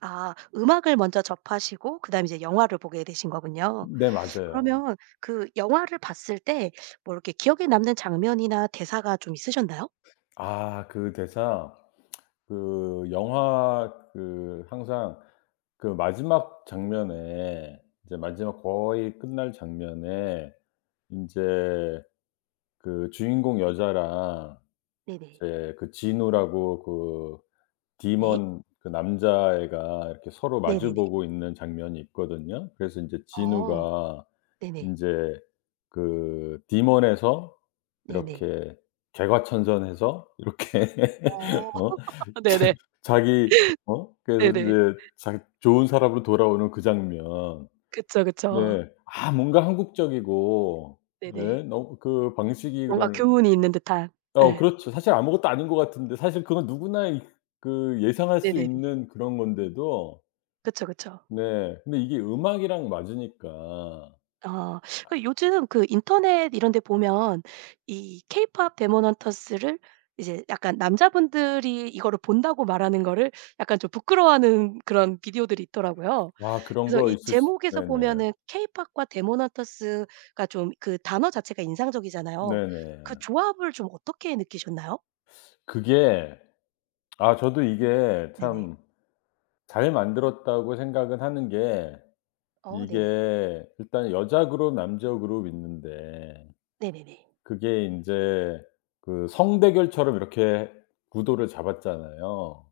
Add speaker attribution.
Speaker 1: 아. 음악을 먼저 접하시고 그다음에 이제 영화를 보게 되신 거군요?
Speaker 2: 네. 맞아요.
Speaker 1: 그러면 그 영화를 봤을 때 뭐 이렇게 기억에 남는 장면이나 대사가 좀 있으셨나요?
Speaker 2: 아 그 대사? 그 영화 그 항상 그 마지막 장면에 이제 마지막 거의 끝날 장면에 인제 그 주인공 여자랑
Speaker 1: 네네.
Speaker 2: 이제 그 진우라고 그
Speaker 1: 네.
Speaker 2: Demon 그 남자애가 이렇게 서로 마주
Speaker 1: 네네네.
Speaker 2: 보고 있는 장면이 있거든요. 그래서 인제
Speaker 1: 아.
Speaker 2: 진우가
Speaker 1: 네네.
Speaker 2: 인제 그 Demon에서
Speaker 1: 네네.
Speaker 2: 이렇게 개과천선해서 이렇게
Speaker 1: 어
Speaker 2: 어 자
Speaker 1: 네네.
Speaker 2: 자기 어 그래서
Speaker 1: 네네.
Speaker 2: 이제 자기 좋은 사람으로 돌아오는 그 장면.
Speaker 1: 그쵸, 그쵸.
Speaker 2: 네. 아 뭔가 한국적이고
Speaker 1: 네 네.
Speaker 2: 예 너 그 방식이
Speaker 1: 뭔가
Speaker 2: 그런
Speaker 1: 교훈이 있는 듯한.
Speaker 2: 어
Speaker 1: 예.
Speaker 2: 그렇죠. 사실 아무것도 아닌 것 같은데 사실 그건 누구나 이 그 예상할 수
Speaker 1: 네네네.
Speaker 2: 있는 그런 건데도
Speaker 1: 그쵸. 그쵸.
Speaker 2: 네 근데 이게 음악이랑 맞으니까.
Speaker 1: 아. 그 요즘 그 인터넷 이런 데 보면 이 케이팝 데몬 헌터스를 이제 약간 남자분들이 이거를 본다고 말하는 거를 약간 좀 부끄러워하는 그런 비디오들이 있더라고요.
Speaker 2: 아 그런
Speaker 1: 그래서
Speaker 2: 거
Speaker 1: 이
Speaker 2: 있을 수
Speaker 1: 제목에서
Speaker 2: 네네.
Speaker 1: 보면은 케이팝과 데몬 헌터스가 좀 그 단어 자체가 인상적이잖아요. 그
Speaker 2: 네네.
Speaker 1: 조합을 좀 어떻게 느끼셨나요?
Speaker 2: 그게 아 저도 이게
Speaker 1: 네네.
Speaker 2: 참 잘 만들었다고 생각은 하는 게
Speaker 1: 어 네네.
Speaker 2: 이게 일단 여자 그룹, 남자 그룹 있는데
Speaker 1: 네네네.
Speaker 2: 그게 인제 그 성 대결처럼 이렇게 구도를 잡았잖아요?